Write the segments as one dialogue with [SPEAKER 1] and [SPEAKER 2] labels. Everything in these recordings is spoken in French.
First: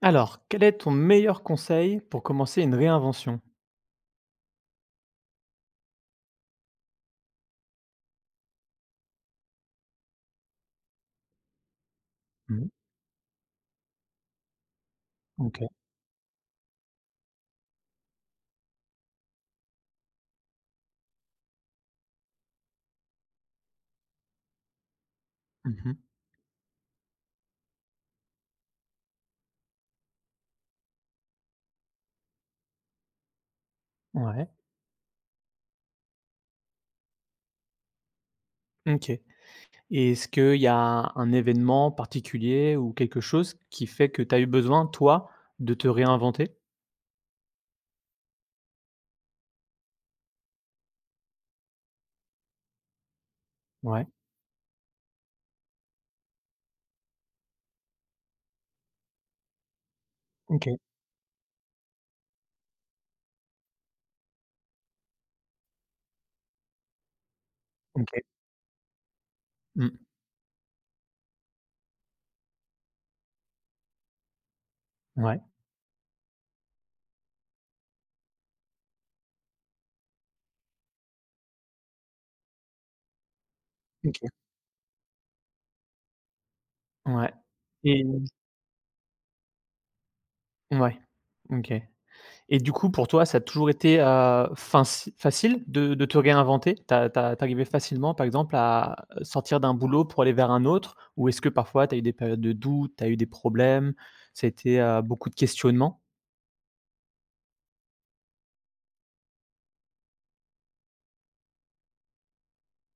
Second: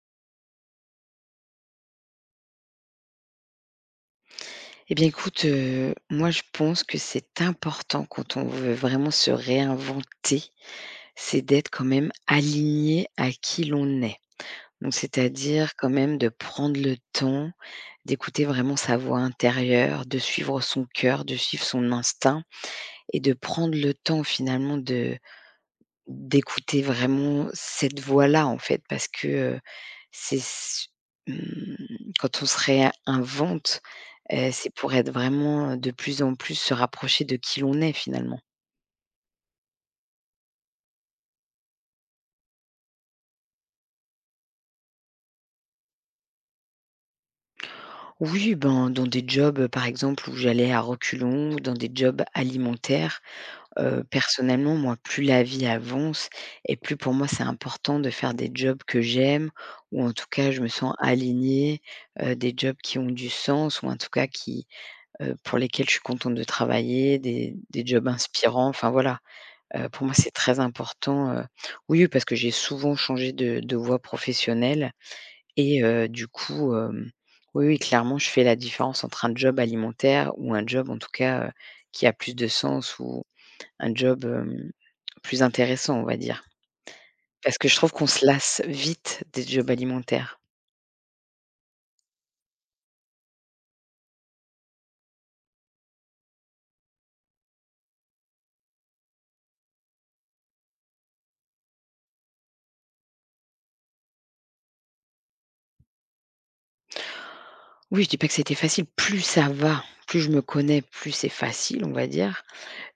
[SPEAKER 1] Alors, quel est ton meilleur conseil pour commencer une réinvention?
[SPEAKER 2] Eh bien, écoute, moi, je pense que c'est important quand on veut vraiment se réinventer, c'est d'être quand même
[SPEAKER 1] Mmh,
[SPEAKER 2] aligné à qui l'on est. Donc
[SPEAKER 1] OK.
[SPEAKER 2] c'est-à-dire quand même de prendre le temps d'écouter vraiment sa voix intérieure, de suivre son cœur, de suivre son instinct et de prendre le temps finalement de
[SPEAKER 1] Mmh.
[SPEAKER 2] D'écouter vraiment cette voix-là, en fait, parce que, c'est s mmh, quand on se réinvente,
[SPEAKER 1] Ouais.
[SPEAKER 2] c'est pour être vraiment, de plus en plus se rapprocher de qui l'on est, finalement.
[SPEAKER 1] OK. Et est-ce qu'il y a un événement particulier ou quelque chose qui fait que tu as eu besoin, toi, de te réinventer?
[SPEAKER 2] Oui, ben, dans des jobs, par exemple, où j'allais à reculons, ou dans des jobs alimentaires,
[SPEAKER 1] Ouais.
[SPEAKER 2] personnellement, moi, plus la vie avance et plus pour moi, c'est important de faire des jobs que j'aime ou en tout cas, je
[SPEAKER 1] OK,
[SPEAKER 2] me sens alignée, des jobs qui ont du sens ou en tout cas qui pour lesquels je suis contente de travailler, des jobs
[SPEAKER 1] OK.
[SPEAKER 2] inspirants, enfin voilà. Pour
[SPEAKER 1] Mmh.
[SPEAKER 2] moi, c'est très important, oui, parce que j'ai souvent changé de voie professionnelle
[SPEAKER 1] Ouais.
[SPEAKER 2] et du coup, oui, oui, clairement, je fais la différence entre un job alimentaire ou un job, en tout cas, qui a plus de sens ou un job,
[SPEAKER 1] OK.
[SPEAKER 2] plus intéressant, on va dire.
[SPEAKER 1] Ouais.
[SPEAKER 2] Parce que je trouve
[SPEAKER 1] Et
[SPEAKER 2] qu'on se lasse vite des jobs alimentaires.
[SPEAKER 1] ouais. OK. Et du coup, pour toi, ça a toujours été, finci facile de te réinventer? T'as as tu facilement, par exemple, à sortir d'un boulot pour aller vers un autre? Ou est-ce que parfois tu as eu des périodes de doute, tu as eu des problèmes? Ça a été, beaucoup de questionnements?
[SPEAKER 2] Oui, je dis pas que c'était facile. Plus ça va, plus je me connais, plus c'est facile, on va dire.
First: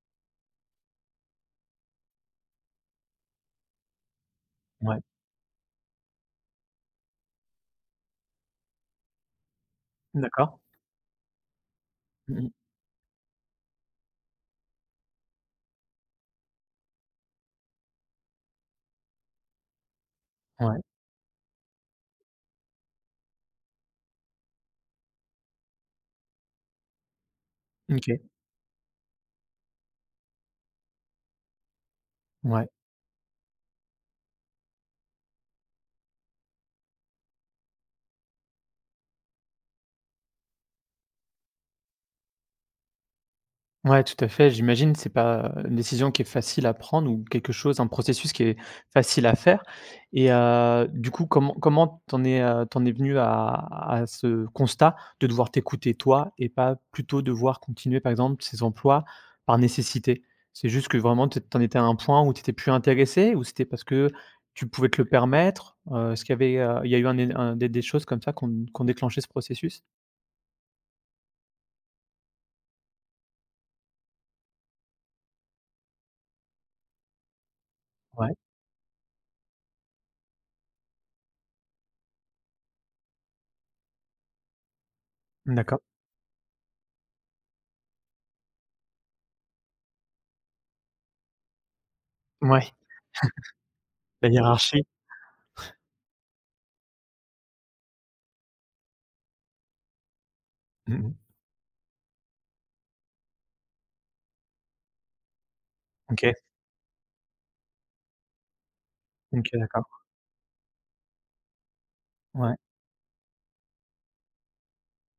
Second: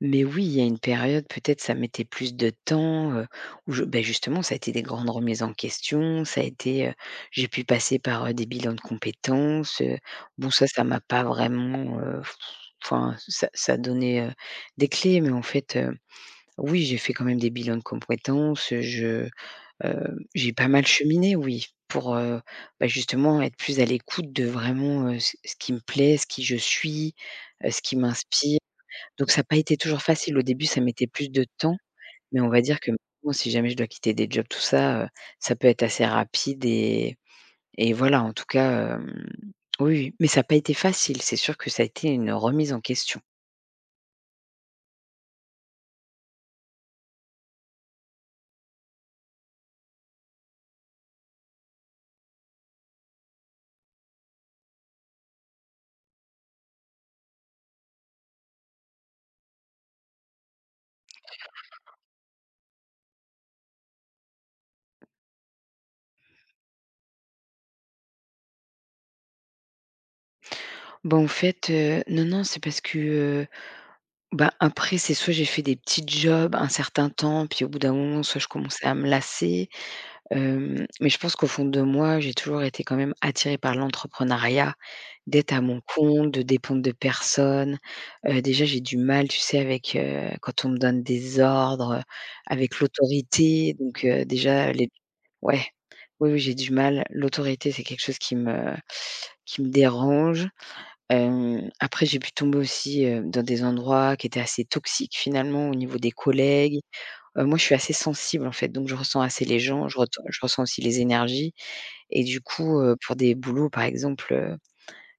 [SPEAKER 2] Mais oui, il y a une période, peut-être ça mettait plus de temps, justement, ça a été des
[SPEAKER 1] Ouais,
[SPEAKER 2] grandes remises en question, ça a été, j'ai pu passer par, des bilans de compétences, bon
[SPEAKER 1] d'accord.
[SPEAKER 2] ça m'a pas vraiment,
[SPEAKER 1] Mmh.
[SPEAKER 2] enfin ça a donné, des clés, mais en fait, oui, j'ai fait quand même des bilans de compétences, je, j'ai pas
[SPEAKER 1] Ouais,
[SPEAKER 2] mal cheminé, oui, pour, bah, justement être plus à l'écoute de vraiment, ce qui me plaît, ce qui je suis, ce qui
[SPEAKER 1] OK,
[SPEAKER 2] m'inspire. Donc ça n'a pas été toujours facile. Au début, ça mettait plus de temps, mais on va
[SPEAKER 1] ouais.
[SPEAKER 2] dire que maintenant, si jamais je dois quitter des jobs, tout ça, ça peut être assez rapide et voilà, en tout cas, oui, oui, mais ça n'a pas été facile. C'est sûr que ça a été une remise en question.
[SPEAKER 1] Ouais, tout à fait. J'imagine, c'est pas une décision qui est facile à prendre ou quelque chose, un processus qui est facile à faire. Et du coup, comment tu es venu à ce constat de devoir t'écouter toi et pas plutôt devoir continuer, par exemple, ces emplois par nécessité? C'est juste que vraiment t'en tu étais à un point où tu étais plus intéressé ou c'était parce que tu pouvais te le permettre? Est-ce qu'il y avait, il y a eu un é un des choses comme ça qui ont déclenché ce processus?
[SPEAKER 2] Bah, en fait, non, non, c'est parce que, bah, après, c'est soit j'ai fait des petits jobs un certain temps, puis au bout d'un moment,
[SPEAKER 1] Ouais,
[SPEAKER 2] soit je commençais à me lasser. Mais je pense qu'au fond de moi, j'ai toujours été quand même attirée par l'entrepreneuriat, d'être à mon
[SPEAKER 1] d'accord.
[SPEAKER 2] compte, de dépendre de personne. Déjà, j'ai du mal, tu sais, avec, quand on me donne des ordres,
[SPEAKER 1] Ouais,
[SPEAKER 2] avec l'autorité, donc
[SPEAKER 1] la
[SPEAKER 2] déjà
[SPEAKER 1] hiérarchie.
[SPEAKER 2] les ouais, oui, oui, j'ai du mal. L'autorité, c'est quelque chose qui me dérange.
[SPEAKER 1] Mmh.
[SPEAKER 2] Après j'ai pu tomber aussi, dans des endroits qui étaient assez toxiques finalement au niveau des
[SPEAKER 1] OK.
[SPEAKER 2] collègues. Moi, je suis assez sensible en fait, donc je ressens assez
[SPEAKER 1] OK,
[SPEAKER 2] les gens,
[SPEAKER 1] d'accord.
[SPEAKER 2] je ressens aussi les énergies et du
[SPEAKER 1] Ouais.
[SPEAKER 2] coup, pour des boulots, par exemple,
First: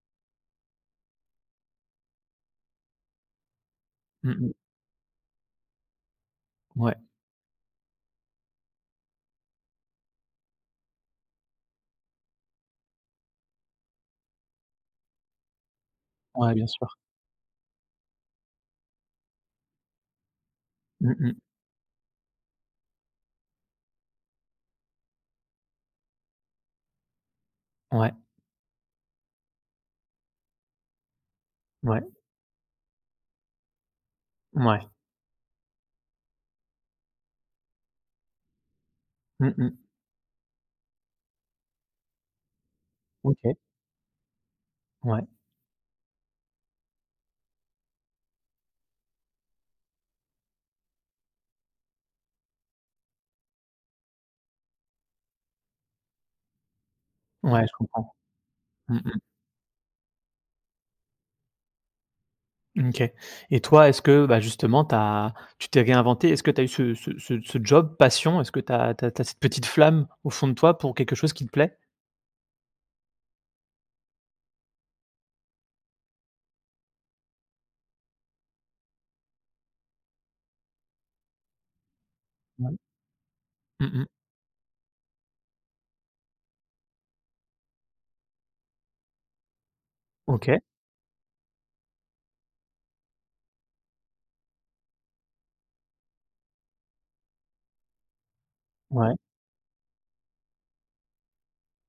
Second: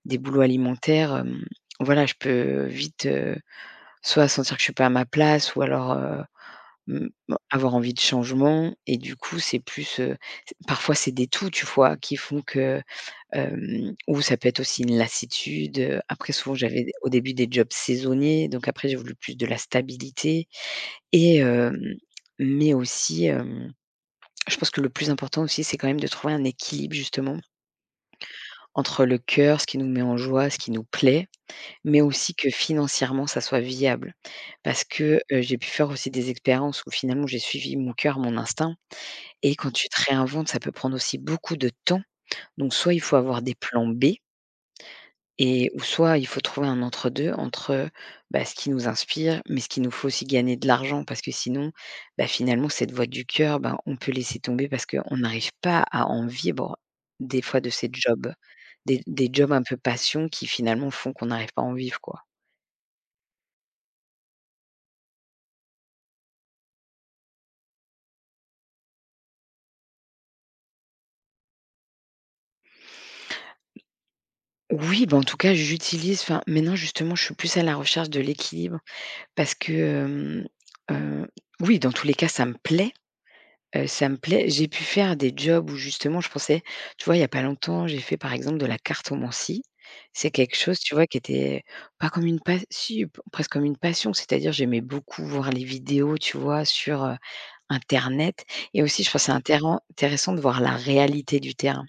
[SPEAKER 2] des boulots alimentaires, voilà, je peux vite, soit
[SPEAKER 1] Mmh mh.
[SPEAKER 2] sentir que je suis pas à ma place ou alors,
[SPEAKER 1] Ouais.
[SPEAKER 2] mmh, bah, avoir envie de changement et du coup, c'est plus, c'est parfois c'est des «tout», tu vois? Qui font que, hem ou ça peut être aussi une lassitude, après
[SPEAKER 1] Ouais,
[SPEAKER 2] souvent
[SPEAKER 1] bien
[SPEAKER 2] j'avais
[SPEAKER 1] sûr.
[SPEAKER 2] au début des jobs saisonniers, donc après j'ai voulu plus de la stabilité
[SPEAKER 1] Mmh
[SPEAKER 2] et
[SPEAKER 1] mh.
[SPEAKER 2] mais aussi, je pense que le plus important aussi, c'est quand même de trouver un équilibre justement
[SPEAKER 1] Ouais,
[SPEAKER 2] entre le cœur, ce qui nous met en joie, ce qui nous plaît, mais
[SPEAKER 1] ouais,
[SPEAKER 2] aussi que financièrement, ça soit viable.
[SPEAKER 1] ouais.
[SPEAKER 2] Parce que, j'ai pu faire aussi des expériences où finalement j'ai suivi mon cœur, mon instinct
[SPEAKER 1] Mmh
[SPEAKER 2] et quand
[SPEAKER 1] mh.
[SPEAKER 2] tu te réinventes, ça peut prendre aussi beaucoup de temps. Donc soit il faut avoir
[SPEAKER 1] OK.
[SPEAKER 2] des plans B.
[SPEAKER 1] Ouais.
[SPEAKER 2] Et ou soit il faut trouver un entre-deux entre, bah, ce qui nous inspire, mais ce qu'il nous faut aussi gagner de l'argent parce que sinon, bah, finalement cette voix du cœur, ben, on peut laisser tomber parce qu'on n'arrive pas à en vivre des fois
[SPEAKER 1] Ouais,
[SPEAKER 2] de
[SPEAKER 1] je
[SPEAKER 2] ces
[SPEAKER 1] comprends.
[SPEAKER 2] jobs,
[SPEAKER 1] Mmh
[SPEAKER 2] des
[SPEAKER 1] mh.
[SPEAKER 2] des jobs un peu passion qui finalement font qu'on n'arrive pas à en vivre, quoi.
[SPEAKER 1] OK. Et toi, est-ce que, bah, justement, tu as tu t'es réinventée? Est-ce que tu as eu ce job passion? Est-ce que tu as cette petite flamme au fond de toi pour quelque chose qui te plaît?
[SPEAKER 2] Oui, bah, en tout cas j'utilise enfin maintenant justement je suis plus à la recherche de l'équilibre parce que, hem, heu, oui dans tous les cas ça me
[SPEAKER 1] Ouais.
[SPEAKER 2] plaît.
[SPEAKER 1] Mmh mh.
[SPEAKER 2] Ça me plaît. J'ai pu faire des jobs où justement je pensais tu vois, il y a pas longtemps, j'ai fait par exemple de la cartomancie. C'est quelque
[SPEAKER 1] OK.
[SPEAKER 2] chose, tu vois, qui était pas comme une pas si, presque comme une passion, c'est-à-dire j'aimais beaucoup voir les vidéos, tu vois, sur, internet et aussi je
[SPEAKER 1] Ouais.
[SPEAKER 2] trouve ça intéren intéressant de voir la réalité du terrain,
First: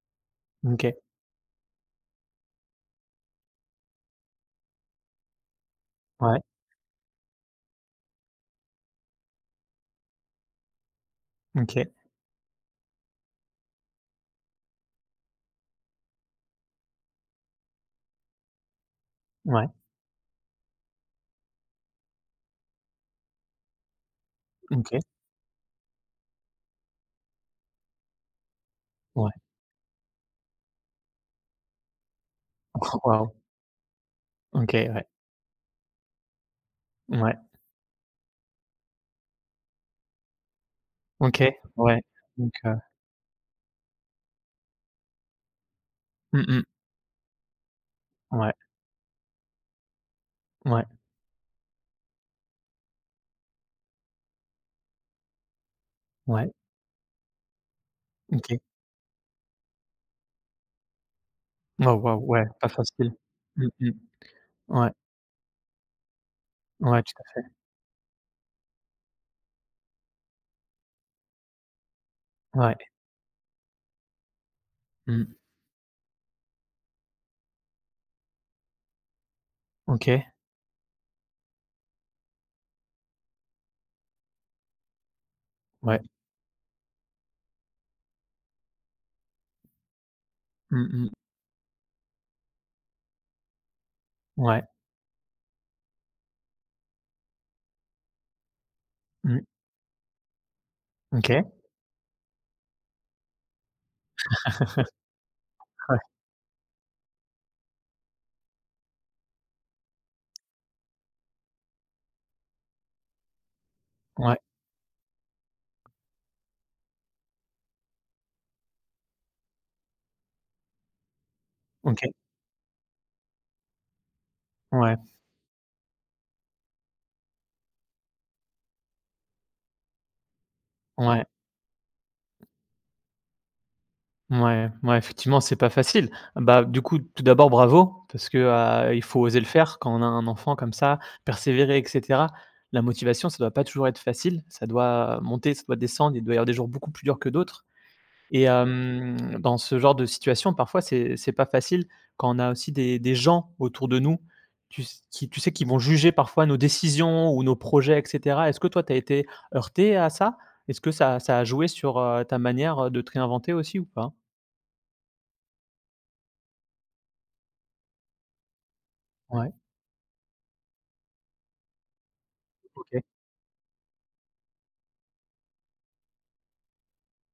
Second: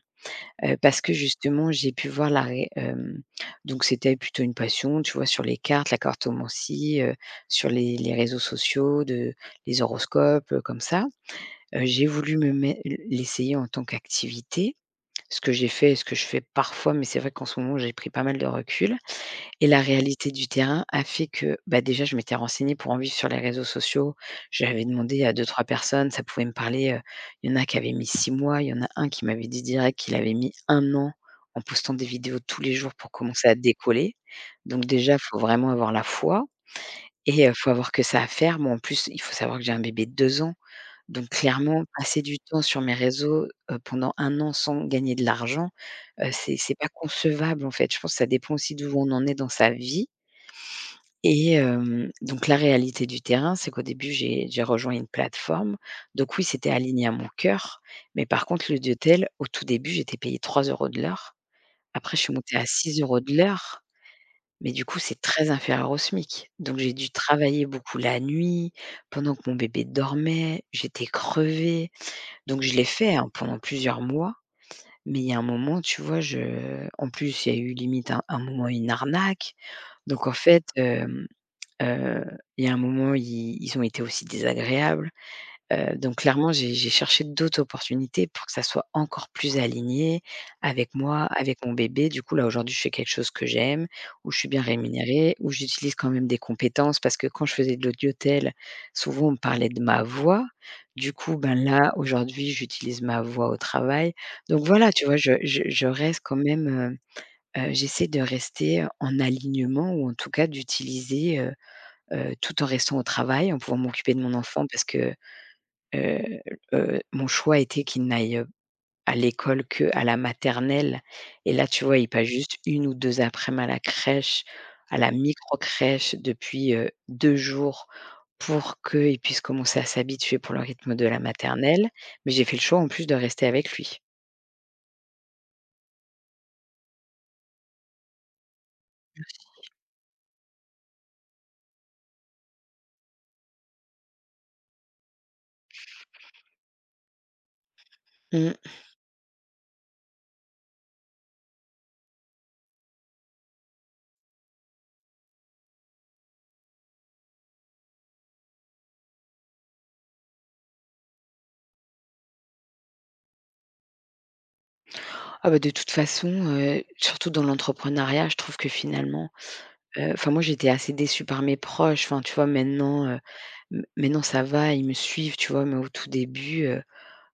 [SPEAKER 1] OK.
[SPEAKER 2] parce que justement j'ai pu voir donc c'était plutôt une passion, tu vois, sur les cartes, la
[SPEAKER 1] Ouais.
[SPEAKER 2] cartomancie, sur les réseaux sociaux de les horoscopes, comme ça.
[SPEAKER 1] OK.
[SPEAKER 2] J'ai voulu me mett l'essayer en tant qu'activité, ce que j'ai fait et ce que je fais parfois, mais c'est vrai qu'en ce moment, j'ai pris pas mal de recul
[SPEAKER 1] Ouais.
[SPEAKER 2] et la réalité du terrain a fait que, bah, déjà, je m'étais renseignée pour en vivre sur les réseaux sociaux. J'avais
[SPEAKER 1] OK.
[SPEAKER 2] demandé à 2-3 personnes, ça pouvait me parler, il y en a qui avaient mis 6 mois, il y en a un qui
[SPEAKER 1] Ouais.
[SPEAKER 2] m'avait dit direct qu'il avait mis un an en postant des vidéos tous les jours pour
[SPEAKER 1] Waouh!
[SPEAKER 2] commencer à décoller.
[SPEAKER 1] OK,
[SPEAKER 2] Donc
[SPEAKER 1] ouais.
[SPEAKER 2] déjà, il faut vraiment avoir la foi
[SPEAKER 1] Ouais.
[SPEAKER 2] et faut avoir que ça à faire. Moi, en plus, il faut savoir que j'ai un bébé de 2 ans donc
[SPEAKER 1] OK.
[SPEAKER 2] clairement,
[SPEAKER 1] Ouais.
[SPEAKER 2] passer du
[SPEAKER 1] Donc
[SPEAKER 2] temps sur mes réseaux, pendant un an sans gagner de l'argent,
[SPEAKER 1] mmh
[SPEAKER 2] c'est
[SPEAKER 1] mh.
[SPEAKER 2] c'est pas concevable en fait. Je pense que ça
[SPEAKER 1] Ouais.
[SPEAKER 2] dépend aussi d'où on en est dans sa vie
[SPEAKER 1] Ouais.
[SPEAKER 2] et donc la réalité du terrain, c'est qu'au début, j'ai rejoint une plateforme. Donc oui,
[SPEAKER 1] Ouais.
[SPEAKER 2] c'était aligné à mon cœur, mais par
[SPEAKER 1] OK.
[SPEAKER 2] contre le Diotel, au tout début, j'étais payée 3 euros de l'heure.
[SPEAKER 1] Oh
[SPEAKER 2] Après, je
[SPEAKER 1] waouh,
[SPEAKER 2] suis
[SPEAKER 1] ouais,
[SPEAKER 2] montée à
[SPEAKER 1] pas
[SPEAKER 2] 6
[SPEAKER 1] facile.
[SPEAKER 2] euros de
[SPEAKER 1] Mmh
[SPEAKER 2] l'heure,
[SPEAKER 1] mh.
[SPEAKER 2] mais du
[SPEAKER 1] Ouais,
[SPEAKER 2] coup, c'est très inférieur au SMIC. Donc j'ai
[SPEAKER 1] ouais,
[SPEAKER 2] dû
[SPEAKER 1] tout
[SPEAKER 2] travailler beaucoup la nuit, pendant que mon bébé dormait, j'étais crevée.
[SPEAKER 1] à
[SPEAKER 2] Donc je
[SPEAKER 1] ouais.
[SPEAKER 2] l'ai fait, hein, pendant plusieurs mois, mais il y
[SPEAKER 1] Mmh.
[SPEAKER 2] a un moment, tu vois, je en plus, il y a eu limite un moment une arnaque.
[SPEAKER 1] OK,
[SPEAKER 2] Donc en fait, heu, il y a un moment, ils ont été aussi désagréables.
[SPEAKER 1] ouais.
[SPEAKER 2] Donc clairement, j'ai cherché d'autres opportunités pour que ça soit encore plus aligné
[SPEAKER 1] Mmh
[SPEAKER 2] avec
[SPEAKER 1] mh.
[SPEAKER 2] moi, avec mon bébé. Du coup, là, aujourd'hui, je fais quelque chose que j'aime, où je suis bien
[SPEAKER 1] Ouais.
[SPEAKER 2] rémunérée, où j'utilise quand même des compétences parce que quand je faisais de l'audiothèle, souvent on me
[SPEAKER 1] Mmh.
[SPEAKER 2] parlait de ma voix. Du coup,
[SPEAKER 1] OK.
[SPEAKER 2] ben, là, aujourd'hui, j'utilise ma voix au travail. Donc voilà, tu vois, je
[SPEAKER 1] Ouais,
[SPEAKER 2] reste quand même, j'essaie de rester, en alignement ou en tout cas d'utiliser, tout en restant au travail, en pouvant m'occuper de mon
[SPEAKER 1] ouais.
[SPEAKER 2] enfant parce que Heu mon choix était qu'il n'aille, à l'école que à la maternelle et là, tu vois,
[SPEAKER 1] OK.
[SPEAKER 2] il passe juste une ou 2 après-midi à la crèche,
[SPEAKER 1] Ouais,
[SPEAKER 2] à la micro crèche depuis, 2 jours pour qu'il puisse commencer à s'habituer pour le rythme de la
[SPEAKER 1] ouais,
[SPEAKER 2] maternelle. Mais j'ai fait le choix en plus de rester avec lui.
[SPEAKER 1] ouais, ouais, effectivement, c'est pas facile. Bah, du coup, tout d'abord, bravo parce que, il faut oser le faire quand on a un enfant comme ça, persévérer et cetera. La motivation, ça doit pas toujours être facile, ça doit monter, ça doit descendre, il doit y avoir des jours beaucoup plus durs que d'autres. Et
[SPEAKER 2] Mmh.
[SPEAKER 1] dans ce genre de situation, parfois, c'est pas facile quand on a aussi des gens autour de nous, tu s qui tu sais, qui vont juger parfois nos décisions ou nos projets et cetera. Est-ce que toi, tu as été heurté à ça? Est-ce que ça a joué sur, ta manière de te réinventer aussi ou pas?
[SPEAKER 2] Ah bah, de toute façon, surtout dans l'entrepreneuriat, je trouve que finalement,
[SPEAKER 1] Ouais,
[SPEAKER 2] enfin moi, j'étais assez déçue par mes proches. Enfin, tu vois,
[SPEAKER 1] OK.
[SPEAKER 2] maintenant, m maintenant ça va, ils me suivent, tu vois? Mais au tout début,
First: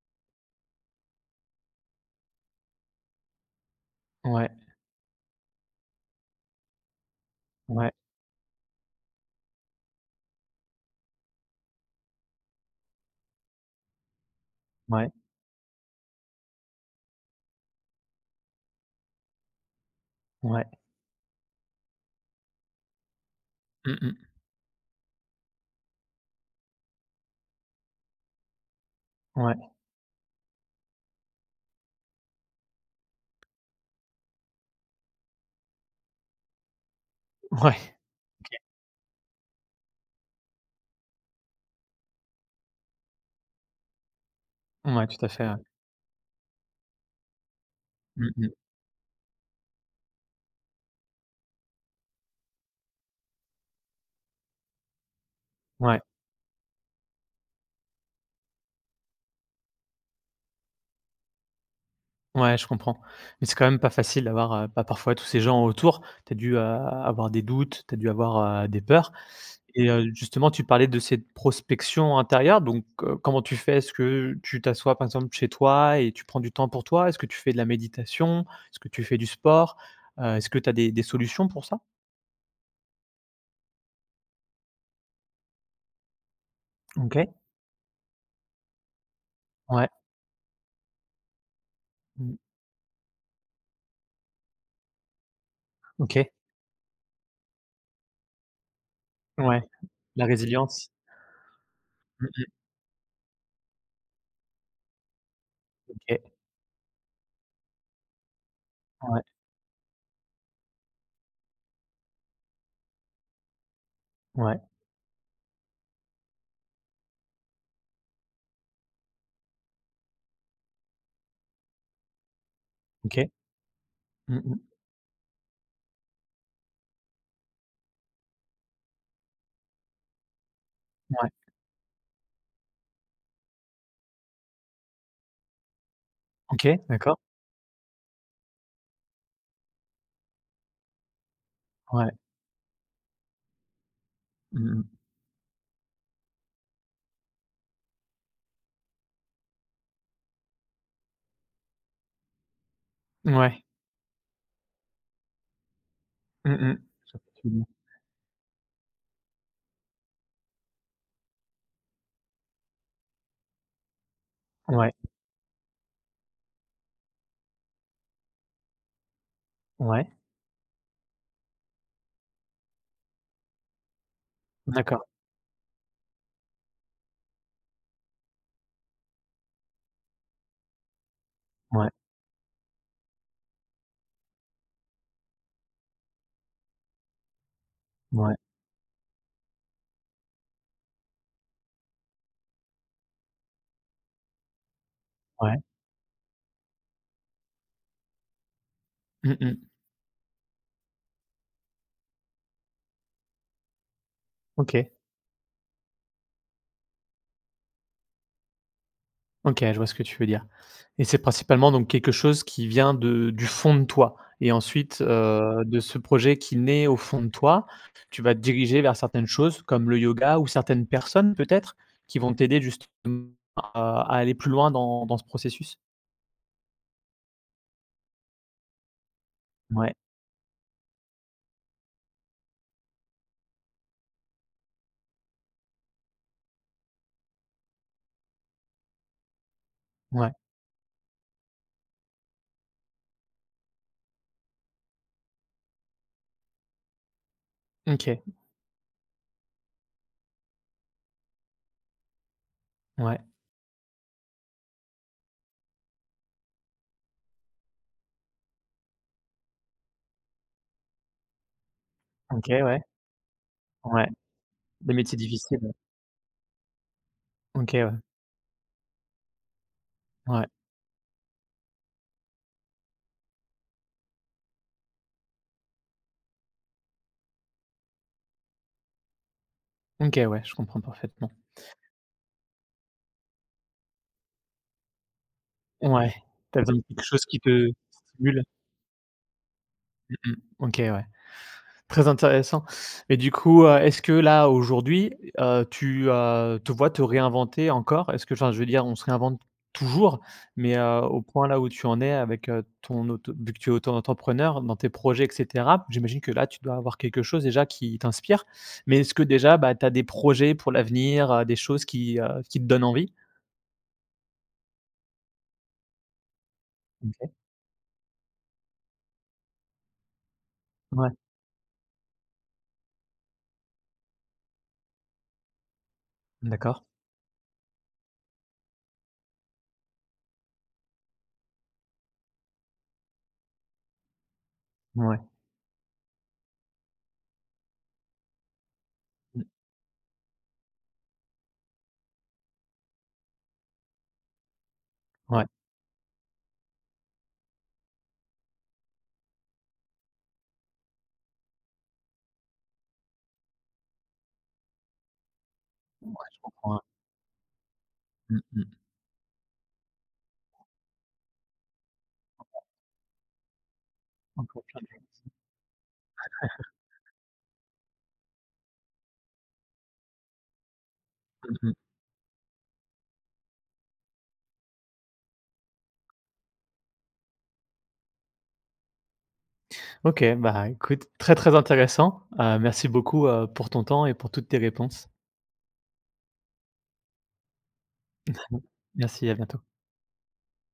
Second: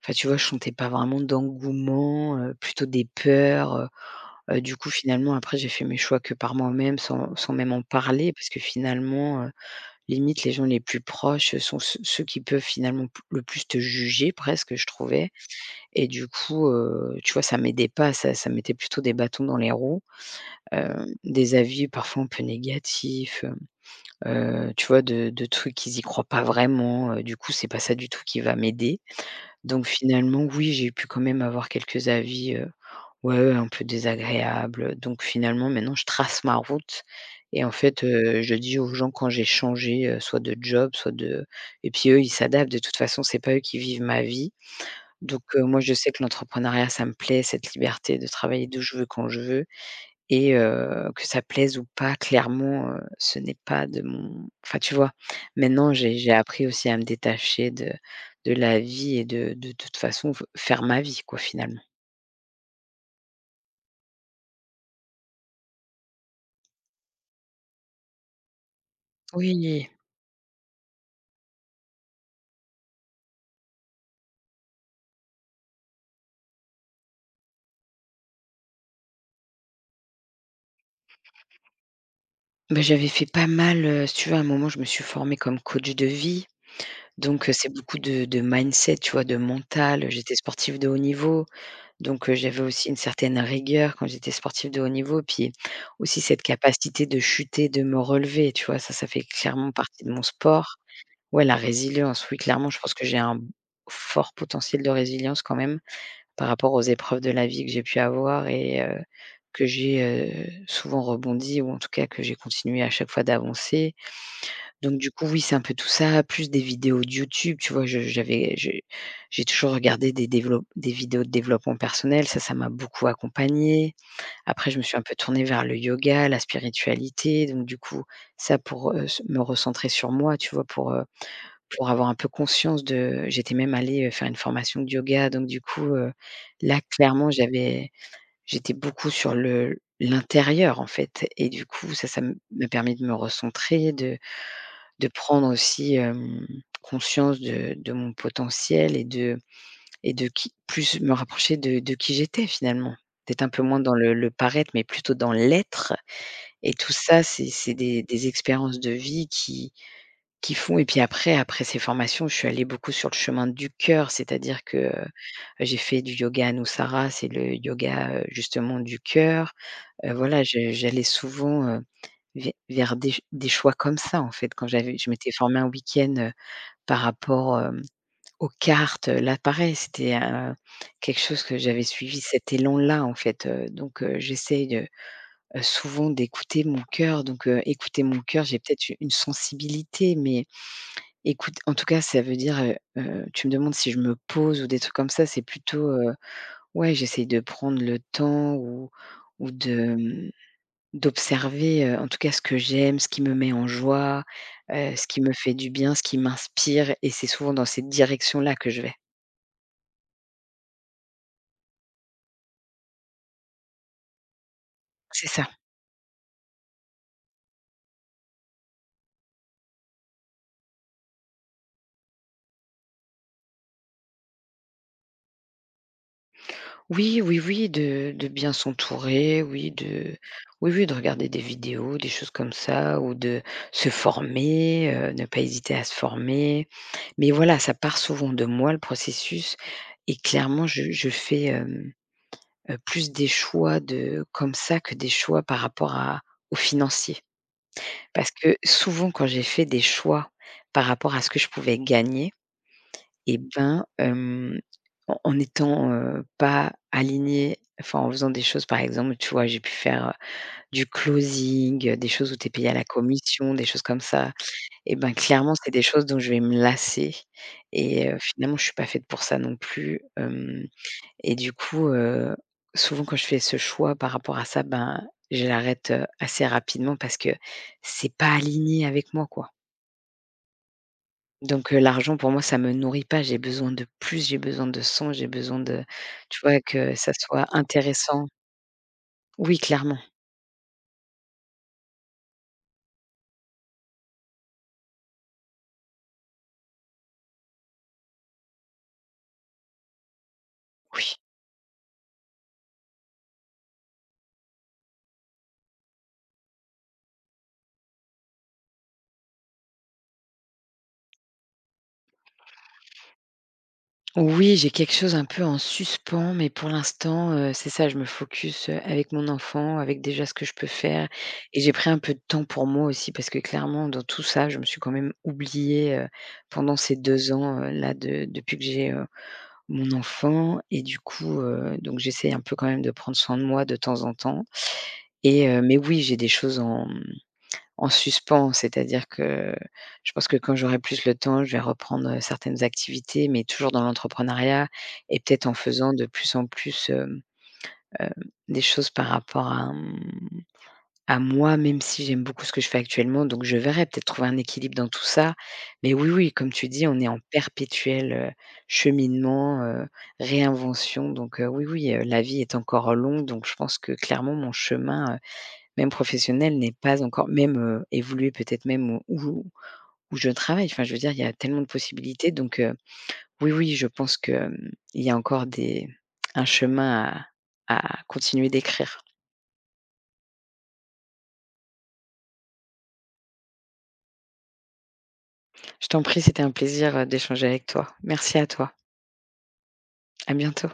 [SPEAKER 2] enfin, tu vois, je sentais pas vraiment d'engouement, plutôt des peurs,
[SPEAKER 1] Ouais,
[SPEAKER 2] du coup, finalement, après, j'ai fait mes choix que par moi-même, sans même en
[SPEAKER 1] ouais,
[SPEAKER 2] parler, parce que finalement, limite, les gens les plus proches, sont ceux qui peuvent finalement p le plus te juger presque, je
[SPEAKER 1] ouais,
[SPEAKER 2] trouvais et du coup, tu vois, ça m'aidait pas, ça mettait plutôt des bâtons dans les roues,
[SPEAKER 1] ouais.
[SPEAKER 2] des avis parfois un peu négatifs,
[SPEAKER 1] Mmh mh.
[SPEAKER 2] tu vois, de trucs qu'ils y croient pas vraiment, du coup, c'est pas ça du tout qui va m'aider.
[SPEAKER 1] Ouais,
[SPEAKER 2] Donc finalement, oui, j'ai pu quand même avoir quelques avis, ouais, un peu désagréables. Donc finalement, maintenant, je trace ma route et en
[SPEAKER 1] ouais,
[SPEAKER 2] fait, je dis aux gens quand j'ai changé, soit de job, soit de et puis eux, ils s'adaptent. De toute façon, c'est pas eux qui vivent ma vie.
[SPEAKER 1] ouais, tout à
[SPEAKER 2] Donc
[SPEAKER 1] fait, ouais.
[SPEAKER 2] moi, je sais que l'entrepreneuriat, ça me plaît, cette liberté de
[SPEAKER 1] Mmh mh.
[SPEAKER 2] travailler d'où je veux, quand je veux. Et que ça plaise ou pas, clairement, ce n'est pas de mon enfin, tu vois? Maintenant,
[SPEAKER 1] Ouais.
[SPEAKER 2] j'ai appris aussi à me détacher de la vie et de toute façon f faire ma vie, quoi, finalement.
[SPEAKER 1] Ouais, je comprends. Mais c'est quand même pas facile d'avoir, bah, parfois tous ces gens autour. Tu as dû, avoir des doutes, tu as dû avoir, des peurs.
[SPEAKER 2] Oui.
[SPEAKER 1] Et justement, tu parlais de cette prospection intérieure, donc comment tu fais? Est-ce que tu t'assois, par exemple, chez toi et tu prends du temps pour toi? Est-ce que tu fais de la méditation? Est-ce que tu fais du sport? Est-ce que tu as des solutions pour ça?
[SPEAKER 2] Ben j'avais fait pas mal, si tu veux, à un moment, je me suis formée comme coach de vie,
[SPEAKER 1] OK.
[SPEAKER 2] donc c'est beaucoup de mindset, tu vois? De
[SPEAKER 1] Ouais,
[SPEAKER 2] mental. J'étais sportive de haut niveau, donc
[SPEAKER 1] mmh,
[SPEAKER 2] j'avais aussi une certaine rigueur quand j'étais sportive de haut niveau, puis aussi
[SPEAKER 1] OK,
[SPEAKER 2] cette capacité de chuter, de me relever, tu vois? Ça fait
[SPEAKER 1] ouais,
[SPEAKER 2] clairement partie de mon
[SPEAKER 1] la
[SPEAKER 2] sport.
[SPEAKER 1] résilience.
[SPEAKER 2] Ouais, la
[SPEAKER 1] Mmh
[SPEAKER 2] résilience, oui,
[SPEAKER 1] mh,
[SPEAKER 2] clairement, je pense que j'ai un fort potentiel de résilience quand même,
[SPEAKER 1] OK,
[SPEAKER 2] par rapport aux épreuves de la vie que j'ai pu avoir et
[SPEAKER 1] ouais,
[SPEAKER 2] que j'ai, souvent rebondi ou en tout cas que j'ai continué à chaque fois d'avancer.
[SPEAKER 1] ouais,
[SPEAKER 2] Donc du coup, oui, c'est un peu tout ça, plus des vidéos de YouTube, tu vois? Je j'avais j'ai toujours regardé des développ des vidéos de développement personnel, ça m'a beaucoup
[SPEAKER 1] OK.
[SPEAKER 2] accompagnée.
[SPEAKER 1] Mmh mh,
[SPEAKER 2] Après, je me suis un peu tournée vers le yoga, la spiritualité, donc du coup, ça pour, se me recentrer sur moi, tu vois?
[SPEAKER 1] ouais,
[SPEAKER 2] Pour avoir un peu conscience de j'étais même allée, faire une formation de yoga, donc du coup,
[SPEAKER 1] OK,
[SPEAKER 2] là
[SPEAKER 1] d'accord,
[SPEAKER 2] clairement j'étais beaucoup sur le l'intérieur en fait et du coup ça,
[SPEAKER 1] ouais,
[SPEAKER 2] ça m'a permis de me recentrer, de
[SPEAKER 1] mmh
[SPEAKER 2] prendre aussi, conscience de mon potentiel et de qui plus me rapprocher de qui j'étais finalement.
[SPEAKER 1] mh,
[SPEAKER 2] D'être un peu
[SPEAKER 1] ouais.
[SPEAKER 2] moins dans le paraître, mais plutôt dans l'être
[SPEAKER 1] Mmh
[SPEAKER 2] et
[SPEAKER 1] mh.
[SPEAKER 2] tout ça, c'est
[SPEAKER 1] Certitude.
[SPEAKER 2] c'est des expériences de vie qui font et puis après ces formations, je suis allée beaucoup sur le chemin du cœur, c'est-à-dire que,
[SPEAKER 1] Ouais,
[SPEAKER 2] j'ai fait du yoga Anusara, c'est le yoga, justement du cœur.
[SPEAKER 1] ouais,
[SPEAKER 2] Voilà, je j'allais souvent, ve vers des choix comme ça, en fait, quand j'avais
[SPEAKER 1] d'accord.
[SPEAKER 2] je m'étais formée un week-end, par rapport, aux cartes, là, pareil, c'était, quelque chose que j'avais
[SPEAKER 1] Ouais,
[SPEAKER 2] suivi cet élan-là, en fait, donc j'essaye, souvent d'écouter mon cœur, donc écouter mon
[SPEAKER 1] ouais,
[SPEAKER 2] cœur, j'ai peut-être une sensibilité, mais Écoute, en tout cas, ça veut dire, tu me demandes si je me pose ou des trucs comme ça, c'est
[SPEAKER 1] ouais.
[SPEAKER 2] plutôt, ouais, j'essaye de prendre le temps
[SPEAKER 1] Mmh
[SPEAKER 2] ou
[SPEAKER 1] mh.
[SPEAKER 2] de, d'observer, en tout cas ce que j'aime, ce qui me met en joie,
[SPEAKER 1] OK,
[SPEAKER 2] ce qui me fait du bien, ce qui m'inspire et c'est souvent dans cette direction-là que je vais.
[SPEAKER 1] OK, je vois ce que tu veux dire et c'est principalement donc quelque chose qui vient de du fond de toi et ensuite,
[SPEAKER 2] C'est ça.
[SPEAKER 1] de ce projet qui naît au fond de toi, tu vas te diriger vers certaines choses comme le yoga ou certaines personnes peut-être qui vont t'aider justement à aller plus loin dans ce processus?
[SPEAKER 2] Oui, oui, oui, de bien s'entourer, oui,
[SPEAKER 1] Ouais,
[SPEAKER 2] de oui, oui, de regarder des vidéos, des choses comme ça ou de se former, ne pas hésiter à se former. Mais voilà, ça part souvent de moi le processus et
[SPEAKER 1] ouais,
[SPEAKER 2] clairement je fais, plus des choix de comme ça que des choix par rapport à au financier.
[SPEAKER 1] OK,
[SPEAKER 2] Parce que souvent quand j'ai fait des choix par rapport à ce que je pouvais gagner
[SPEAKER 1] ouais,
[SPEAKER 2] et ben, en en étant, pas alignée, enfin, en faisant des choses par exemple, tu vois, j'ai pu faire, du closing, des choses où tu es
[SPEAKER 1] OK,
[SPEAKER 2] payée à
[SPEAKER 1] ouais,
[SPEAKER 2] la commission, des choses comme
[SPEAKER 1] ouais.
[SPEAKER 2] ça.
[SPEAKER 1] Des
[SPEAKER 2] Et ben,
[SPEAKER 1] métiers
[SPEAKER 2] clairement,
[SPEAKER 1] difficiles,
[SPEAKER 2] c'est
[SPEAKER 1] ouais.
[SPEAKER 2] des choses dont je vais me lasser
[SPEAKER 1] OK, ouais,
[SPEAKER 2] et finalement, je suis pas faite pour ça non plus.
[SPEAKER 1] ouais.
[SPEAKER 2] Hem et du coup, souvent quand je fais ce choix par rapport à ça, ben, je l'arrête, assez rapidement parce que c'est pas aligné avec moi, quoi.
[SPEAKER 1] OK, ouais, je comprends parfaitement.
[SPEAKER 2] Donc l'argent pour moi ça me nourrit pas, j'ai besoin de plus, j'ai besoin de son, j'ai besoin de
[SPEAKER 1] Ouais,
[SPEAKER 2] tu
[SPEAKER 1] tu as
[SPEAKER 2] vois?
[SPEAKER 1] besoin de
[SPEAKER 2] Que
[SPEAKER 1] quelque
[SPEAKER 2] ça
[SPEAKER 1] chose qui
[SPEAKER 2] soit
[SPEAKER 1] te
[SPEAKER 2] intéressant.
[SPEAKER 1] stimule.
[SPEAKER 2] Oui, clairement,
[SPEAKER 1] Mmh mh. OK, ouais. Très intéressant. Mais du coup, est-ce que là, aujourd'hui, tu, te vois te réinventer encore? Est-ce que, enfin, je veux dire, on se réinvente toujours, mais
[SPEAKER 2] oui.
[SPEAKER 1] au point là où tu en es avec, ton auto vu que tu es auto-entrepreneur dans tes projets et cetera, j'imagine que là, tu dois avoir quelque chose déjà qui t'inspire. Mais est-ce que déjà, bah, tu as des projets pour l'avenir, des choses qui te donnent envie?
[SPEAKER 2] Oui, j'ai quelque chose un peu en suspens, mais pour
[SPEAKER 1] OK.
[SPEAKER 2] l'instant, c'est ça, je me focus, avec mon enfant, avec déjà ce que je peux faire
[SPEAKER 1] Ouais,
[SPEAKER 2] et j'ai pris un peu de temps pour moi aussi parce que clairement dans tout ça, je me suis quand même oubliée, pendant
[SPEAKER 1] d'accord.
[SPEAKER 2] ces 2 ans, là de depuis que j'ai, mon enfant et du coup, donc j'essaie un peu quand même de prendre soin de moi de temps en temps.
[SPEAKER 1] Ouais.
[SPEAKER 2] Et mais oui, j'ai des choses en, en suspens, c'est-à-dire
[SPEAKER 1] Mmh.
[SPEAKER 2] que je pense que quand j'aurai plus le temps, je vais reprendre, certaines activités, mais toujours dans l'entrepreneuriat et
[SPEAKER 1] Ouais,
[SPEAKER 2] peut-être en faisant de plus en plus, hem, des choses par rapport à, à moi, même si j'aime beaucoup ce que je fais actuellement, donc je verrai, peut-être trouver un équilibre dans tout ça. Mais oui, oui, comme tu
[SPEAKER 1] ouais.
[SPEAKER 2] dis, on est en perpétuel,
[SPEAKER 1] Mmh mh.
[SPEAKER 2] cheminement, réinvention, donc oui, oui, la vie est encore longue, donc je pense que clairement mon
[SPEAKER 1] OK.
[SPEAKER 2] chemin, même professionnelle n'est pas encore même, évoluée peut-être même où où je travaille. Enfin, je veux dire, il y a tellement de
[SPEAKER 1] Mmh.
[SPEAKER 2] possibilités donc oui, oui, je pense qu'il y a encore des un chemin à continuer d'écrire.
[SPEAKER 1] OK, bah, écoute, très, très intéressant. Merci beaucoup, pour ton temps et pour toutes tes réponses.
[SPEAKER 2] Je t'en prie, c'était un plaisir, d'échanger avec toi. Merci à toi.
[SPEAKER 1] Merci, à bientôt.
[SPEAKER 2] À bientôt.